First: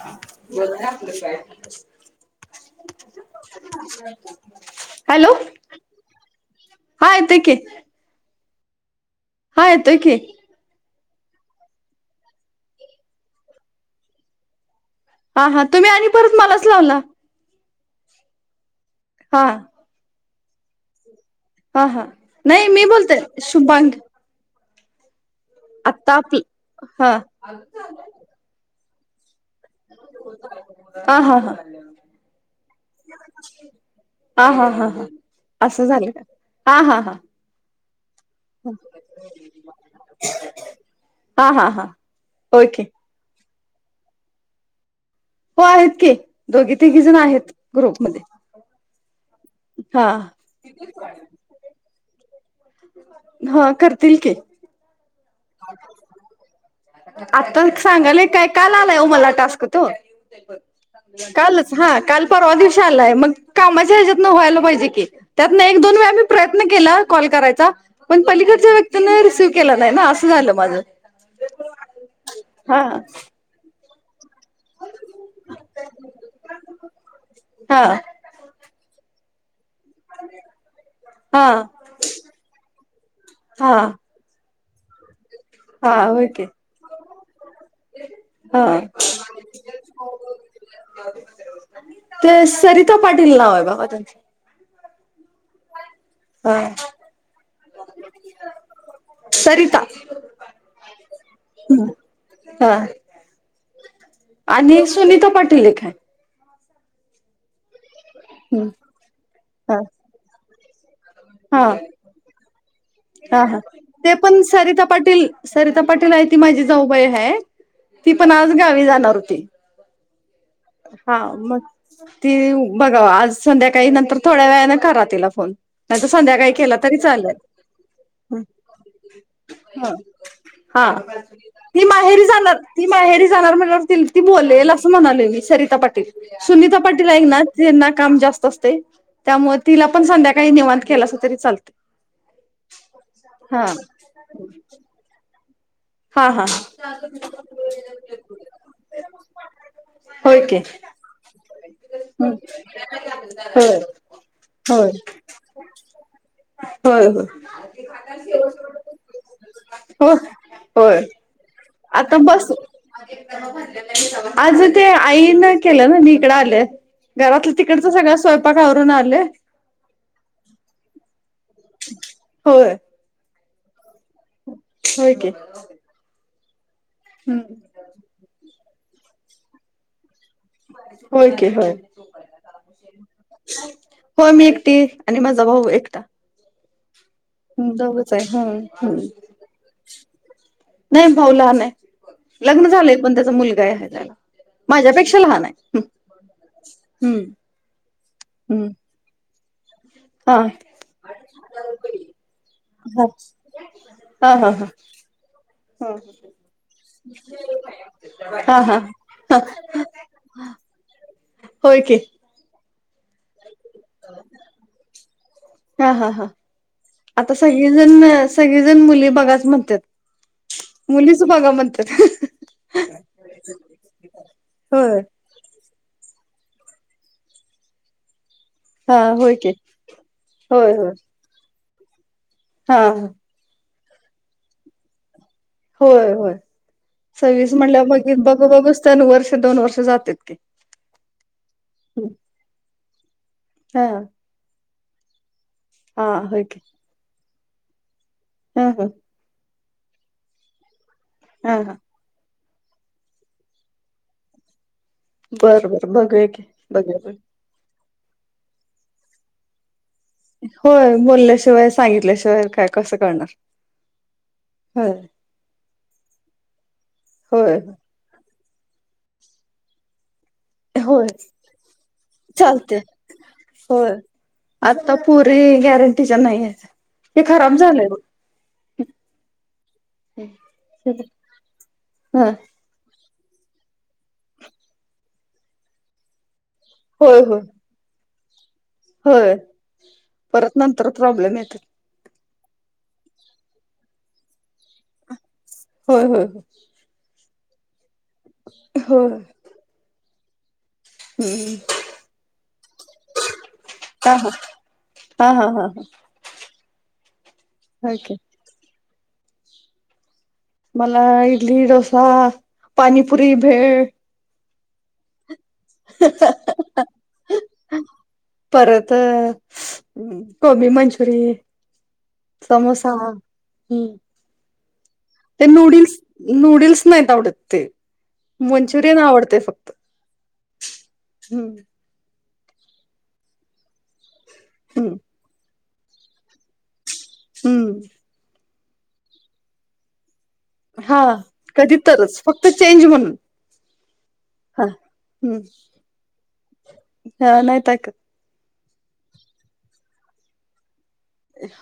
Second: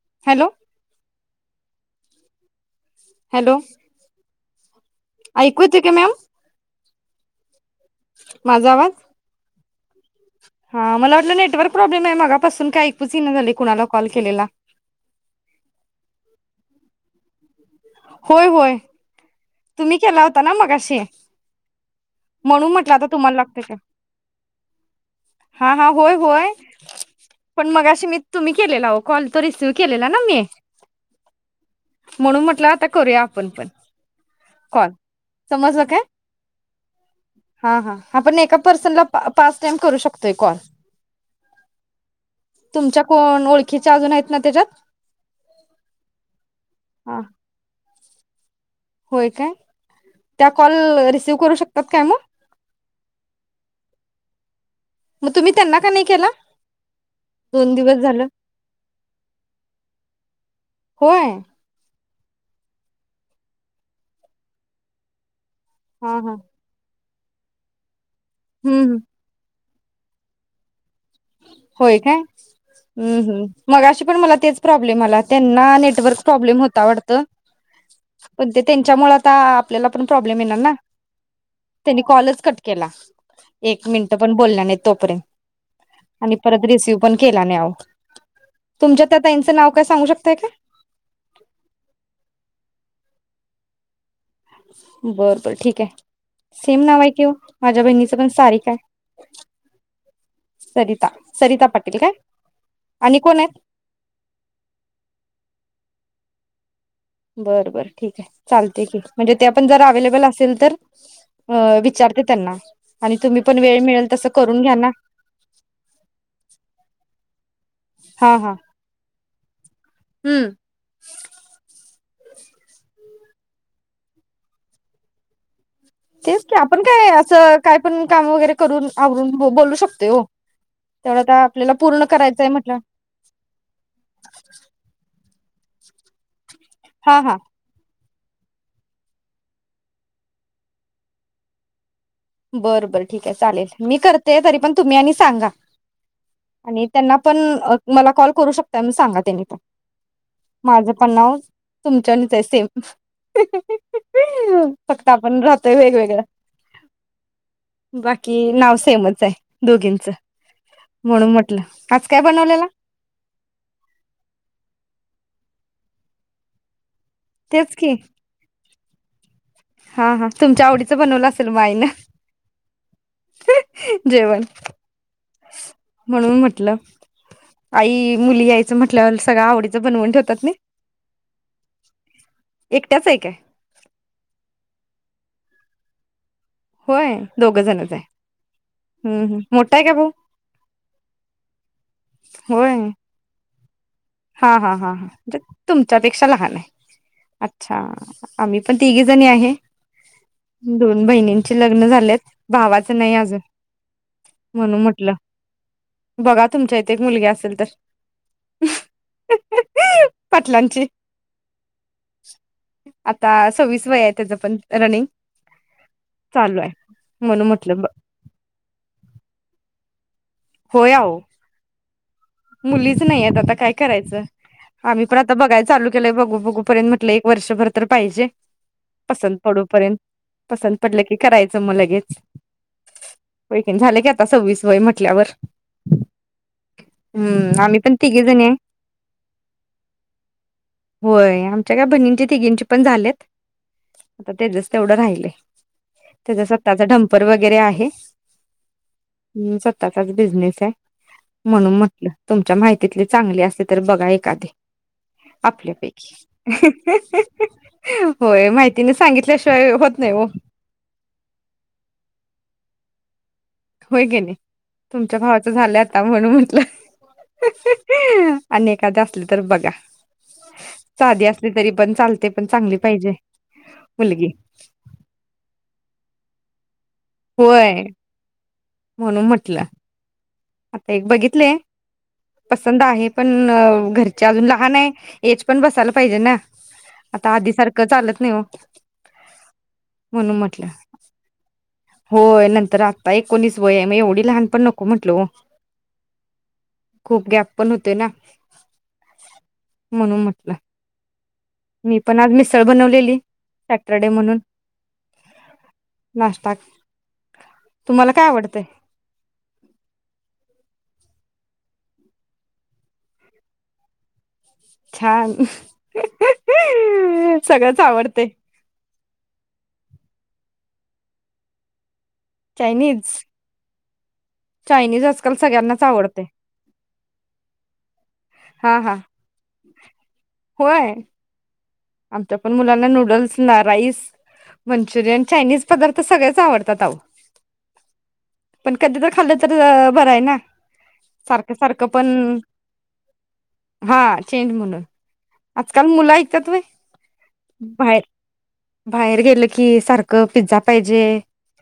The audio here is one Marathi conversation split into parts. ह हॅलो [inaudible] बोल आपलं काय हॅलो हॅलो ऐकू येतय का मॅम. हा यतय की. माझा आवाज हा यतोय की, तुला नेटवर्क प्रॉब्लेम आहे मगापासून काय ऐकूच येना झालय कुणाला कॉल केलेला. हा हा तुम्ही आणि परत मलाच लावला. होय होय. हा तुम्ही केला ना मगाशी हा हा नाही म्हणून मी म्हटलं आता बोलतेय तुम्हाला लागते का शुभांगी. हा हा होय होय हा पण मगाशी मी तुम्ही केलेला ओ. कॉल. तो रिसीव्ह केलेला ना मी हा हा हा म्हणून म्हटलं आता करूया आपण पण हा हा हा कॉल हा असं समजल काय झालं का हा हा हा हा हा आपण एका परसन ला पा पाच टाईम करू शकतोय कॉल हा हा हा ओके तुमच्या कॉल पण ओळखीच्या अजून आहेत ना त्याच्यात हो आहेत की दोघी तिघी जण हा आहेत. ग्रुपमध्ये [unintelligible] होय काय हा त्या कॉल रिसिव करू शकतात. काय म हो करतील की, मग तुम्ही त्यांना का नाही केला आता दोन दिवस सांगाले झालं काय काल आलाय ओ मला टास्क तो होय कालच हा काल परवा दिवशी आलाय मग कामाच्या ह्याच्यातनं व्हायला पाहिजे की. त्यातन एक दोन वेळा हा मी हा प्रयत्न केल. कॉल करायचा पण पलीकडच्या हम्म हम्म व्यक्तींन रिसीव केल नाही ना आसं झालं माझं. होय काय हा हम्म हम्म मगाशी पण मला तेच प्रॉब्लेम आला त्यांना नेटवर्क प्रॉब्लेम होता वाडतं हा पण ते त्यांच्यामूळ ता [unintelligible] आपल्याला पण प्रॉब्लेम येणार ना हा त्यांनी कॉलच कट केला हा एक मिनट पण बोलला नाइत तोपरें हा आणि ओके परत रिसिव पण केला नाई आवो हा तुमच्या त्या ताईंचं नाव काय सांगू शकताय काय? ता पाटील नाव हाय बगा त्यांच. बर बर ठीक ये. हा सेम नाव आहे कि वो माझ्या बहिणीच पण सारीका ये सरिता सरिता सरिता पाटील काय हा आणि कोण येत? आणि सुनीता पाटील एक आहे बर बर. ठीक आहे चालतय की म्हणजे त्या पण हा जरा अवेलेबल असेल तर हा अं विचारते त्यांना आणि हा तुम्ही हा पण वेळ मिळेल ते तसं पण करून घ्या सरिता ना पाटील सरिता पाटील आहे ती माझी जाऊबाई ते हाय. ती पण हा हा आज गावी जाणार होती. हम्म हा मग. तीव बघाव आज संध्याकाळी नंतर थोड्या वेळाने करा तिला फोन. नाही तर तेच संध्याकाळी की केला आपण तरी काय चालेल असं काय पण काम वगैरे करून आवरून बोलू शकतोय हो हा तेवढं आता आपल्याला ती पूर्ण माहेरी करायचंय जाणार म्हटलं ती माहेरी जाणार म्हणाल्यावर [unintelligible] ती बोलेल असं म्हणा ले मी सरिता पाटील. सुनीता पाटील हा आहे हा ना ज्यांना काम जास्त असतय त्यामुळे तिला पण संध्याकाळी निवांत केलासा तरी चालतय. बरं बरं ठीक आहे, चालेल मी करते तरी पण तुम्ही आणि सांगा. हा हा आणि त्यांना पण अ मला कॉल करू शकताय म्हणून सांगा त्यांनी पण होय की माझं पण नाव तुमच्यावाणीच आहे सेम होय होय फक्त आपण राहतोय वेगवेगळं. होय होय बाकी नाव सेमच आहे दोघींच. हो होय म्हणून म्हटलं. आज आता काय बस, बनवलेला आज ते आई न. केलं ना मी इकडं आलेय. घरातलं तेच की तिकडचं सगळा स्वयंपाक. आवरून आले. हा हा तुमच्या आवडीचं बनवलं आसल मग आई न. होय जेवण, होय की हम् म्हणून म्हटल. [unintelligible] आई मुलगी याय म्हटल्यावर सगळ आवडीचं बनवून ठेवत होय की होय, एकट्याच आहे काय होय मी एकटी ये. आणि माझ भाऊ एकटा. होय दोघं जणच दोघच आहे. हम.. हम हम्म हम्म मोठा आहे का भाऊ नाही भाऊ लहान आहे. लग्न होय झालंय पण त्याच मुलग [unintelligible] हा हा हा हा तुमच्यापेक्षा लहान आहे. हम्म अच्छा आम्ही हम्म पण तिघी जणी आहे. हा दोन बहिणींचे लग्न झालेत. भावाच हा नाही अजून हा हा म्हणून म्हटलं, हा बघा तुमच्या इथे एक मुलगी असेल तर हा हा हा पाटलांची. होय की आता आज. हा हा हा चालू आहे. आता म्हणून म्हटलं सगळीजण सगळीजण मुली बघाच म्हणत्यात. मुलीच बगा म्हणत्यात. मुलीचं नाहीत आता काय करायचं, होय. आम्ही पण आता बघाय चालू चालूया बघू बघू पर्यंत म्हटलं एक वर्षभर तर पाहिजे. हा होय पसंत की पडू पर्यंत, होय पसंत होय पडलं की करायचं. चं मग लगेच. हा हा. झालं की, आता सव्वीस वय म्हटल्यावर. होय होय. सव्वीस हम्म आम्ही पण म्हणल्यावर, तिघी जणी बघू आहे बघूस्तवर वर्ष दोन वर्ष जातेत ती. होय आमच्या काय बहिणींची तिघींची पण झालेत. आता तेजच. तेवढं राहिलय. हा होय त्याच्या की स्वतःचा डंपर वगैर वगैरे आहे. हा ह. ह स्वतःचाच बिझनेस हाय. हा हा म्हणून म तुमच्या माहितीतली चांगली असली तर बघा एखादी. बरं बरं आपल्यापैकी. बघूया की बघूया बघ होय माहितीने सांगितल्याशिवाय होत नाही हो होय बोलल्याशिवाय, सांगितल्याशिवाय काय कसं कळणार? होय कणी होय तुमच्या भावाच झालं आता म्हनून म्हटलं. होय. आणि एखाद असल तर बघा. होय साधी असली तरी पण पण चांगली चालते पाहिजे होय मुलगी आता पुरी गॅरंटी गॅरंटीच्या नाही हायत. होय म्हणून म्हटलं आता एक बघितले हा पसंत आहे. पण घरचे अजून लहान आहे एज पण बसायला पाहिजे ना. होय आता होय आधी सारखं चालत [unintelligible] होय म्हणून परत म्हटलं नंतर प्रॉब्लेम येतात. होय नंतर आत्ता एकोणीस वय मग एवढी लहानपण नको म्हटल ओ. होय होय हो. खूप गॅप पण हु ते ना म्हणून मग. ना हम्म मी पण आज मिसळ बनवलेली सॅटरडे हा हा म्हणून. हा हा हा हा पास तुम्हाला ओके काय आवडतंय? मला इडली, डोसा, पानीपुरी, भेळ. छान. सगळंच आवडतय. परत कोबी मंचुरी समोसा चायनीज हम्म. चायनीज आजकाल ते सगळ्यांनाच नूडल्स, आवडते नूडल्स नाहीत आवडत ते. हा हा मंचुरियन आवडतय फक्त. होय. हम्म आमच्या पण मुलांना नूडल्स ना राईस हम्म मंचुरियन, चायनीज पदार्थ सगळेच आवडतात आओ. हम्म. पण कधी तर खाल्लं तर बरं आहे ना. हा सारखं कधी सारखं पण तरच फक्त चेंज म्हणून हा चेंज हा म्हणून हम्म आजकाल मुलं ऐकतात व्हय. बाहेर [unintelligible] बाहेर गेलं की सारखं पिझ्झा. पाहिजे.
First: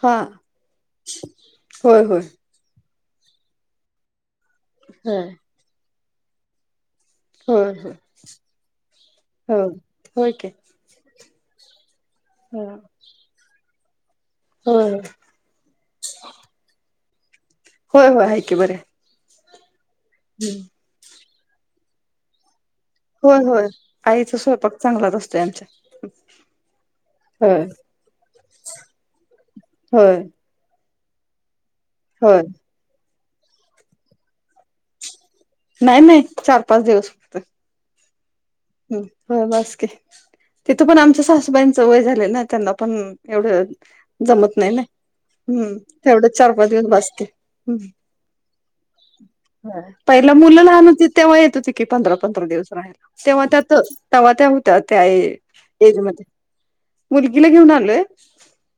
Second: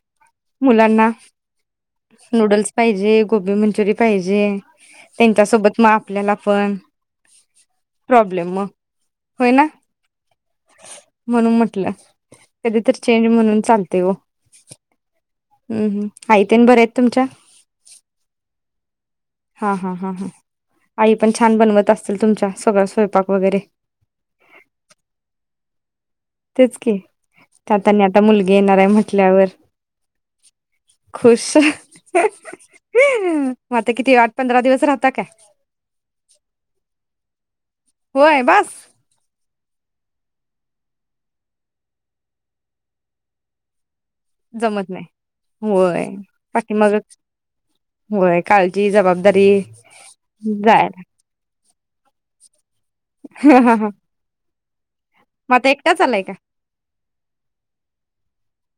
हा मुलांना होय होय नूडल्स पाहिजे गोबी मंचुरी पाहिजे. जे होय त्यांच्या सोबत मा आपल्याला पण होय होय प्रॉब्लेम मग होय हो. ना हो काय. म्हणून म्हटलं. कधी तर चेंज म्हणून चालत. तेओ होय हम्म हम् आई तेन बरेत. तुमच्या? होय होय हाय की बर. हा हा. हा हा आई पण छान बनवत असतील तुमच्या सगळा स्वयंपाक होय वगैरे होय आईचा स्वयंपाक चांगलाच असतोय आमच्या. तेच कीत् होय त्यात आनी आता मुलगी येणार आहे म्हटल्यावर. होय खुश हम. होय मग आता किती वा नाही नाही चार पाच दिवस फक्त. होय बस हम्म हो बस. तिथं पण आमच्या सासूबाईंचं वय झालं ना त्यांना पण एवढं. जमत नाही ना हम्म होय तेवढच चार पाच बाकी दिवस मग बस की ह होय काळजी जबाबदारी पहिला मुलं लहान जायला होती तेव्हा येत होती कि पंधरा पंधरा दिवस राहायला. तेव्हा त्यातव्हा त्या होतात. त्या मग आता एज एकटाच आलाय मध्ये का मुलगीला घेऊन आलोय.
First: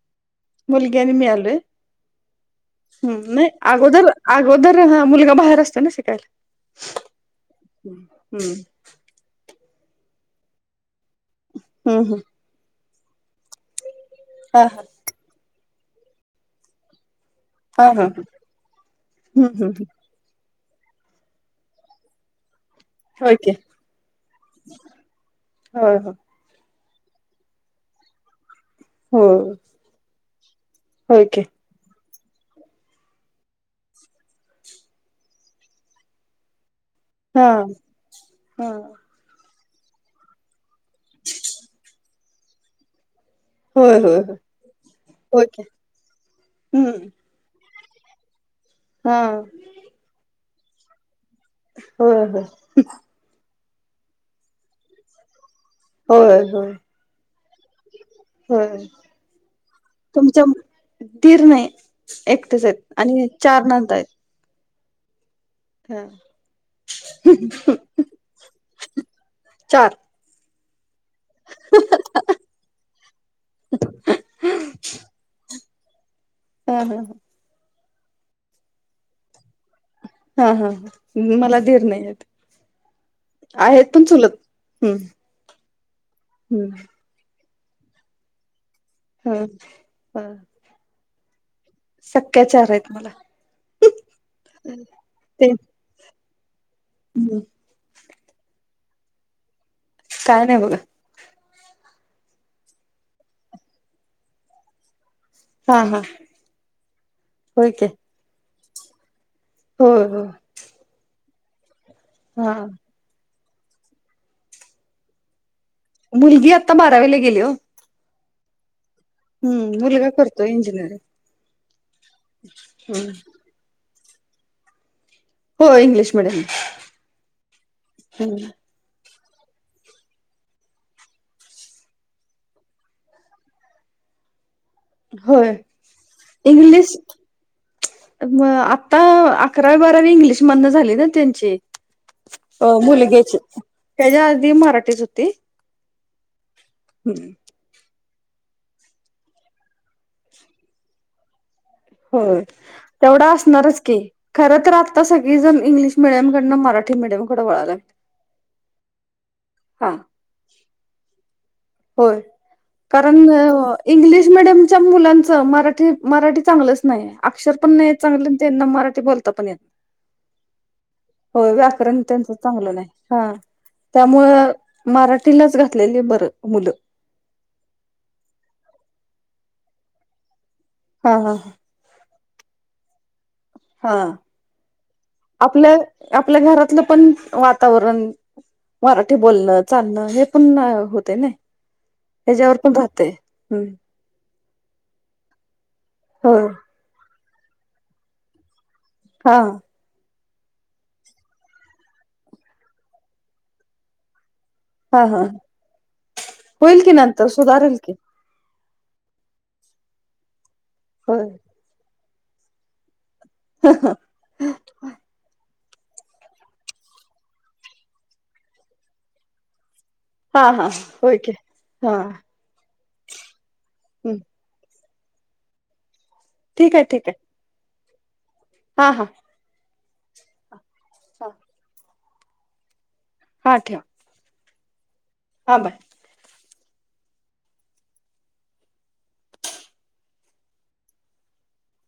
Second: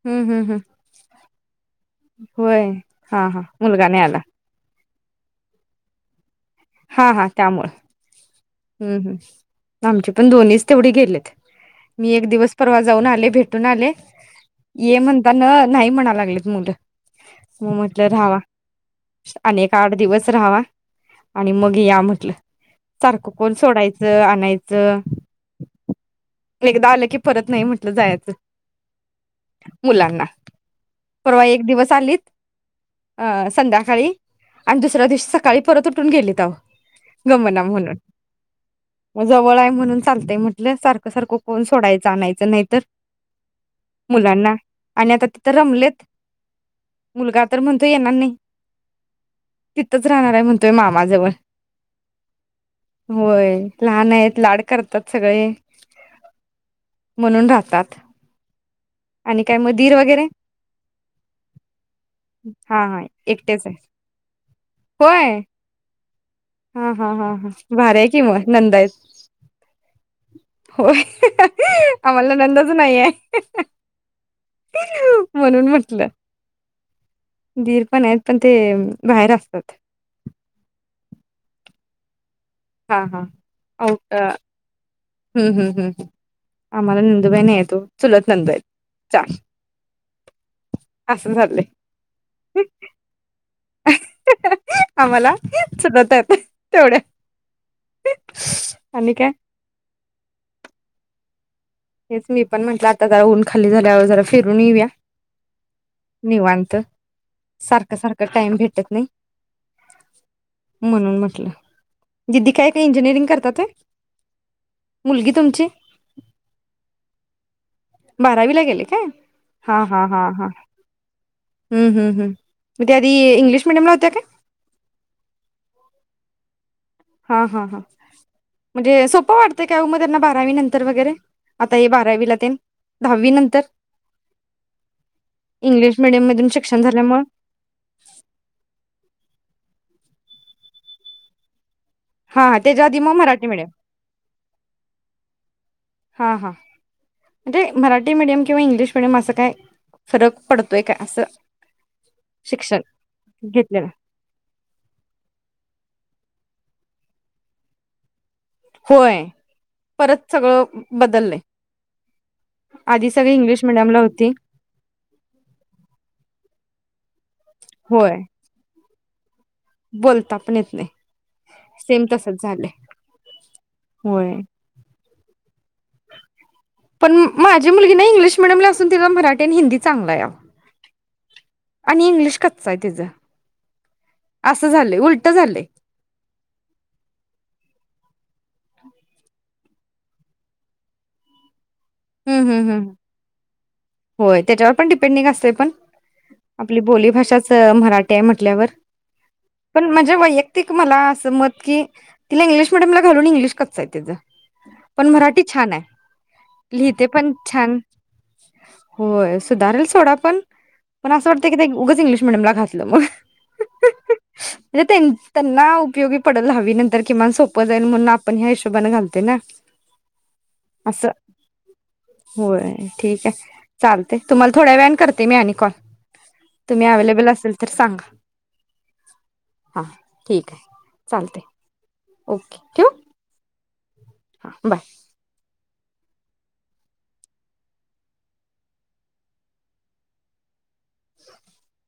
हम्म हम्म हम्म मुलगी अणि मि आलोय. होय हा हम्म हा नाही मुलगा नाही अगोदर आला अगोदर हा मुलगा बाहेर असतो ना शिकायला. हा हा त्यामुळ. हम्म. आमचे पण दोन्हीच तेवढे गेलेत. हम्म मी हम्म एक दिवस परवा जाऊन आले, भेटून आले. हा हा ये म्हणतान नाही म्हनाय लागलेत मुलं. मग हा हा म्हटलं राहावा हम्म आणि एक हम्म आठ दिवस रहावा. आणि मग या म्हटलं. होय की कोण सोडायचं आणायचं. होय हो एकदा आलं की परत नाही म्हटलं जायचं. हो मुलांना होय की परवा एक दिवस आलीत अं संध्याकाळी आणि दुसऱ्या दिवशी सकाळी परत उठून गेलीत आओ. हा गमना म्हणून. हा. मग जवळ हाय म्हणून चालतय म्हटलं. सारखं सारखं कोण सोडायचं आणायचं नाही तर होय होय होय मुलांना आणि आता होय तिथ की रमलेत. हम्म मुलगा तर म्हण तू येणार नाही. हा तिथच राहणार हाय म्हण त्यो मामाजवळ होय होय. होय लहान आहेत, लाड करतात सगळे. होय होय. तात. होय तुमच्या दीर् नाही एकटेच आहेत. हा हा आणि एकटेच चार आहे नंदा आहेत. होय. हा. हा हा हा हा भार आहे कि म नंदा आहेत. चार होय आम्हाला ननंदच नाही आहे. म्हणून म्हंटलं हा हा दीर पण आहेत पण ते बाहेर असतात. हा हा मला दिर नाहीेत. हा हाम् हम्म हम्म् हम्म आम्हाला नंदू बाई नाही. त चुलत नंदा आहेत. चार हम हा असं झालंय सख्याचार आहेत मला. आम्हाला ते [unintelligible] तेवढ. हम्म, आणि काय? काय नाही बघ. हेच मी पण म्हटलं आता जरा ऊन खाली झाल्यावर जरा फिरून येऊया. हा हा निवांत होय की सारख सारख टाइम भेट त नाही. होय हो म्हणून म्हटलं. दिदी हा काय का इंजिनिअरिंग करतात. मुलगी तुमची मुलगी आता बारावीला गेली हो. बारावी ला गेले काय? हम्म मुलगा करतो इंजिनिअरिंग. ह् ह् ह मग आदी इंग्लिश मिडियमला त्या काय हो इंग्लिश मिडियम हा हा हा हम्म, म्हणजे स सोप वाटतय काय वो मग त्यांना बारावी नंतर वगैरे आता हे बारावी ला तेन दहावी नंतर होय इंग्लिश मिडियम मधून शिक्षण इंग्लिश झाल्यामुळे आता. अकरावी बारावी इंग्लिश म्हदन झाली ना त्यांची हा हा अ त्याच्या आधी मग मुलग्याची मराठी मिडियम त्याच्या आधी मराठीच होती. हा हा. हम्म, म्हे मराठी मराठी मीडियम किंवा इंग्लिश मिीडियम असं काय फरक पडतोय का असं. हो शिक्षण तेवढं असणारच घेतलेलं की खर तर आता सगळी जन इंग्लिश मिडियम कडन मराठी मिडियमकड वळालाय. होय. परत सगळं बदललय. होय. कारण मिडियमला इंग्लिश होती मिडयमच्या मुलांचं मराठी मराठी चांगलंच नाही आय अक्षर पण नाही होय चांगलं आणि त्यांना मराठी ते बोलता पण ये बोलता पण येत नाही होय व्याकरण सेम त्यांच तसच झालंय चांगलं नाही. हां, होय त्यामुळं मराठीलाच घात लेले बरं. मुलं पण, माझी मुलगी ना इंग्लिश मिडियमला असून तिला मराठी आणि हिंदीत चांगलं आय आओ. हां-हां-हां इंग्लिश कच्चं आय तिझं हां, झालंय आपलं आपल्या घरातलं पण वातावरण मराठी बोलणं चालणं हे पण होतंय नइ. हम् एज्यावर हम् पण हम् राहतंय. हम् होय, तेज्यावर पण डिपेंडिंग असतंय पण. हो आपली बोली भाषाच च मराठी हाय म्हटल्यावर. हा पण म्हणजे वैय तिक मला असं मत कि तिला इंग्लिश मीडयमला घालून इंग्लिश कच्चं आय तीजं. हां-हां, होईल की लिहिते नंतर पण सुधारेल छान की. होय, सुधारेल सोडा पण पण होय असं वाटतय की ते उगच इंग्लिश मिडम ला घातलं म. [unintelligible] म तेंच त ना उपयोगी पडल हवी नंतर किमान सोपं जाईल म्हणून आपण ह्या हिशोबाने घालतोय ना. हां-हां-हां असं ओय की हां. चालतय, तुम्हाला थोळ् ळ्या वेळाने करते मी आणि कॉल. तुम्ही अवेलेबल असेल तर सांगा. [inaudible] हां-हां हां, ठीक आय. चालतंय. ओके, ठेवू? हां ठेवा. हां बाय. हां बाय. [inaudible]